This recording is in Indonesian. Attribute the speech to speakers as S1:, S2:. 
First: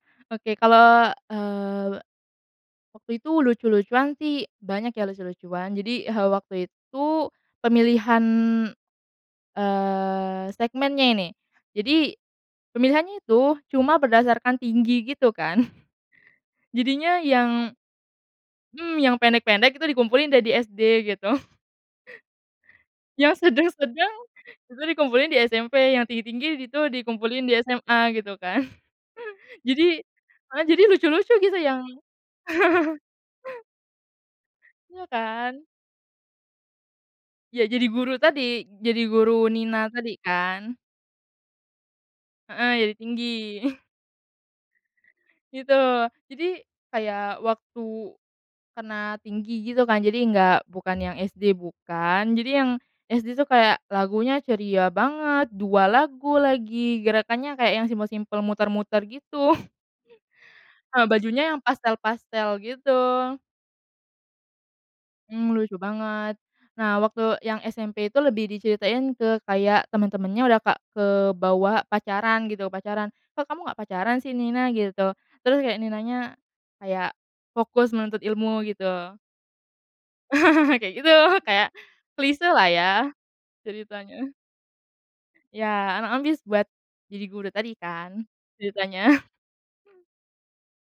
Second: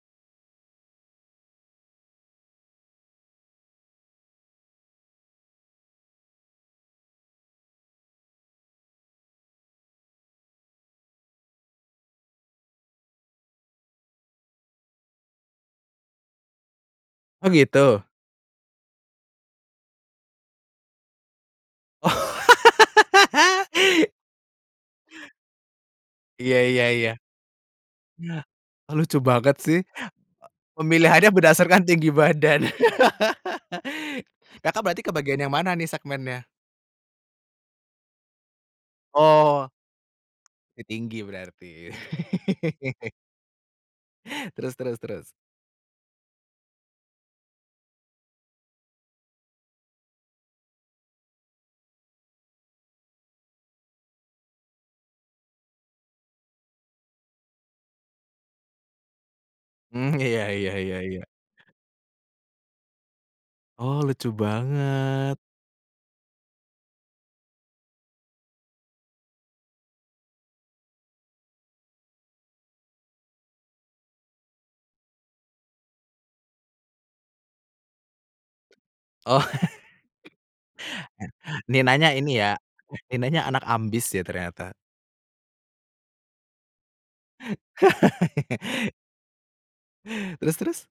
S1: Oke kalau, eee, waktu itu lucu-lucuan sih banyak ya lucu-lucuan jadi, eee, waktu itu pemilihan, eee, segmennya ini, jadi, pemilihannya itu cuma berdasarkan tinggi gitu kan, jadinya
S2: Oh
S1: yang
S2: gitu?
S1: mmm, yang pendek-pendek itu dikumpulin deh di SD gitu.
S2: Oh.
S1: Yang sedeng sedeng, itu dikumpulin di SMP yang tinggi tinggi
S2: Iya
S1: itu
S2: iya iya,
S1: dikumpulin di SMA gitu kan,
S2: ya lucu banget sih,
S1: jadi,
S2: [unintelligible]
S1: malah jadi
S2: pemilihannya
S1: lucu-lucu gitu yang
S2: berdasarkan tinggi badan. Kakak, berarti
S1: Ya
S2: kebagian yang
S1: kan?
S2: mana nih segmennya?
S1: Ya jadi guru tadi jadi guru
S2: Oh.
S1: Nina tadi kan.
S2: Tinggi berarti.
S1: Heeh, jadi tinggi.
S2: Terus terus terus?
S1: Gitu jadi kayak waktu, kena tinggi gitu kan jadi nggak bukan yang SD bukan jadi yang, SD tuh kayak lagunya ceria banget 2 lagu lagi gerakannya kayak yang simple-simple muter-muter gitu.
S2: Mmm, iya iya iya
S1: Ah,
S2: iya.
S1: bajunya yang pastel-pastel gitu.
S2: Oh lucu banget.
S1: Mmm, lucu banget, nah waktu yang SMP itu lebih diceritain ke kayak temen-temennya udah ka ke bawa pacaran gitu, pacaran kok kamu nggak pacaran sih Nina gitu, terus kayak Ninanya, kayak, fokus menuntut ilmu gitu.
S2: Oh.
S1: Kayak gitu kayak,
S2: Ninanya ini
S1: klise
S2: ya,
S1: lah ya,
S2: Ninanya anak ambis ya
S1: ceritanya.
S2: ternyata.
S1: Ya anak ambis buat jadi guru tadi kan ceritanya.
S2: Terus terus?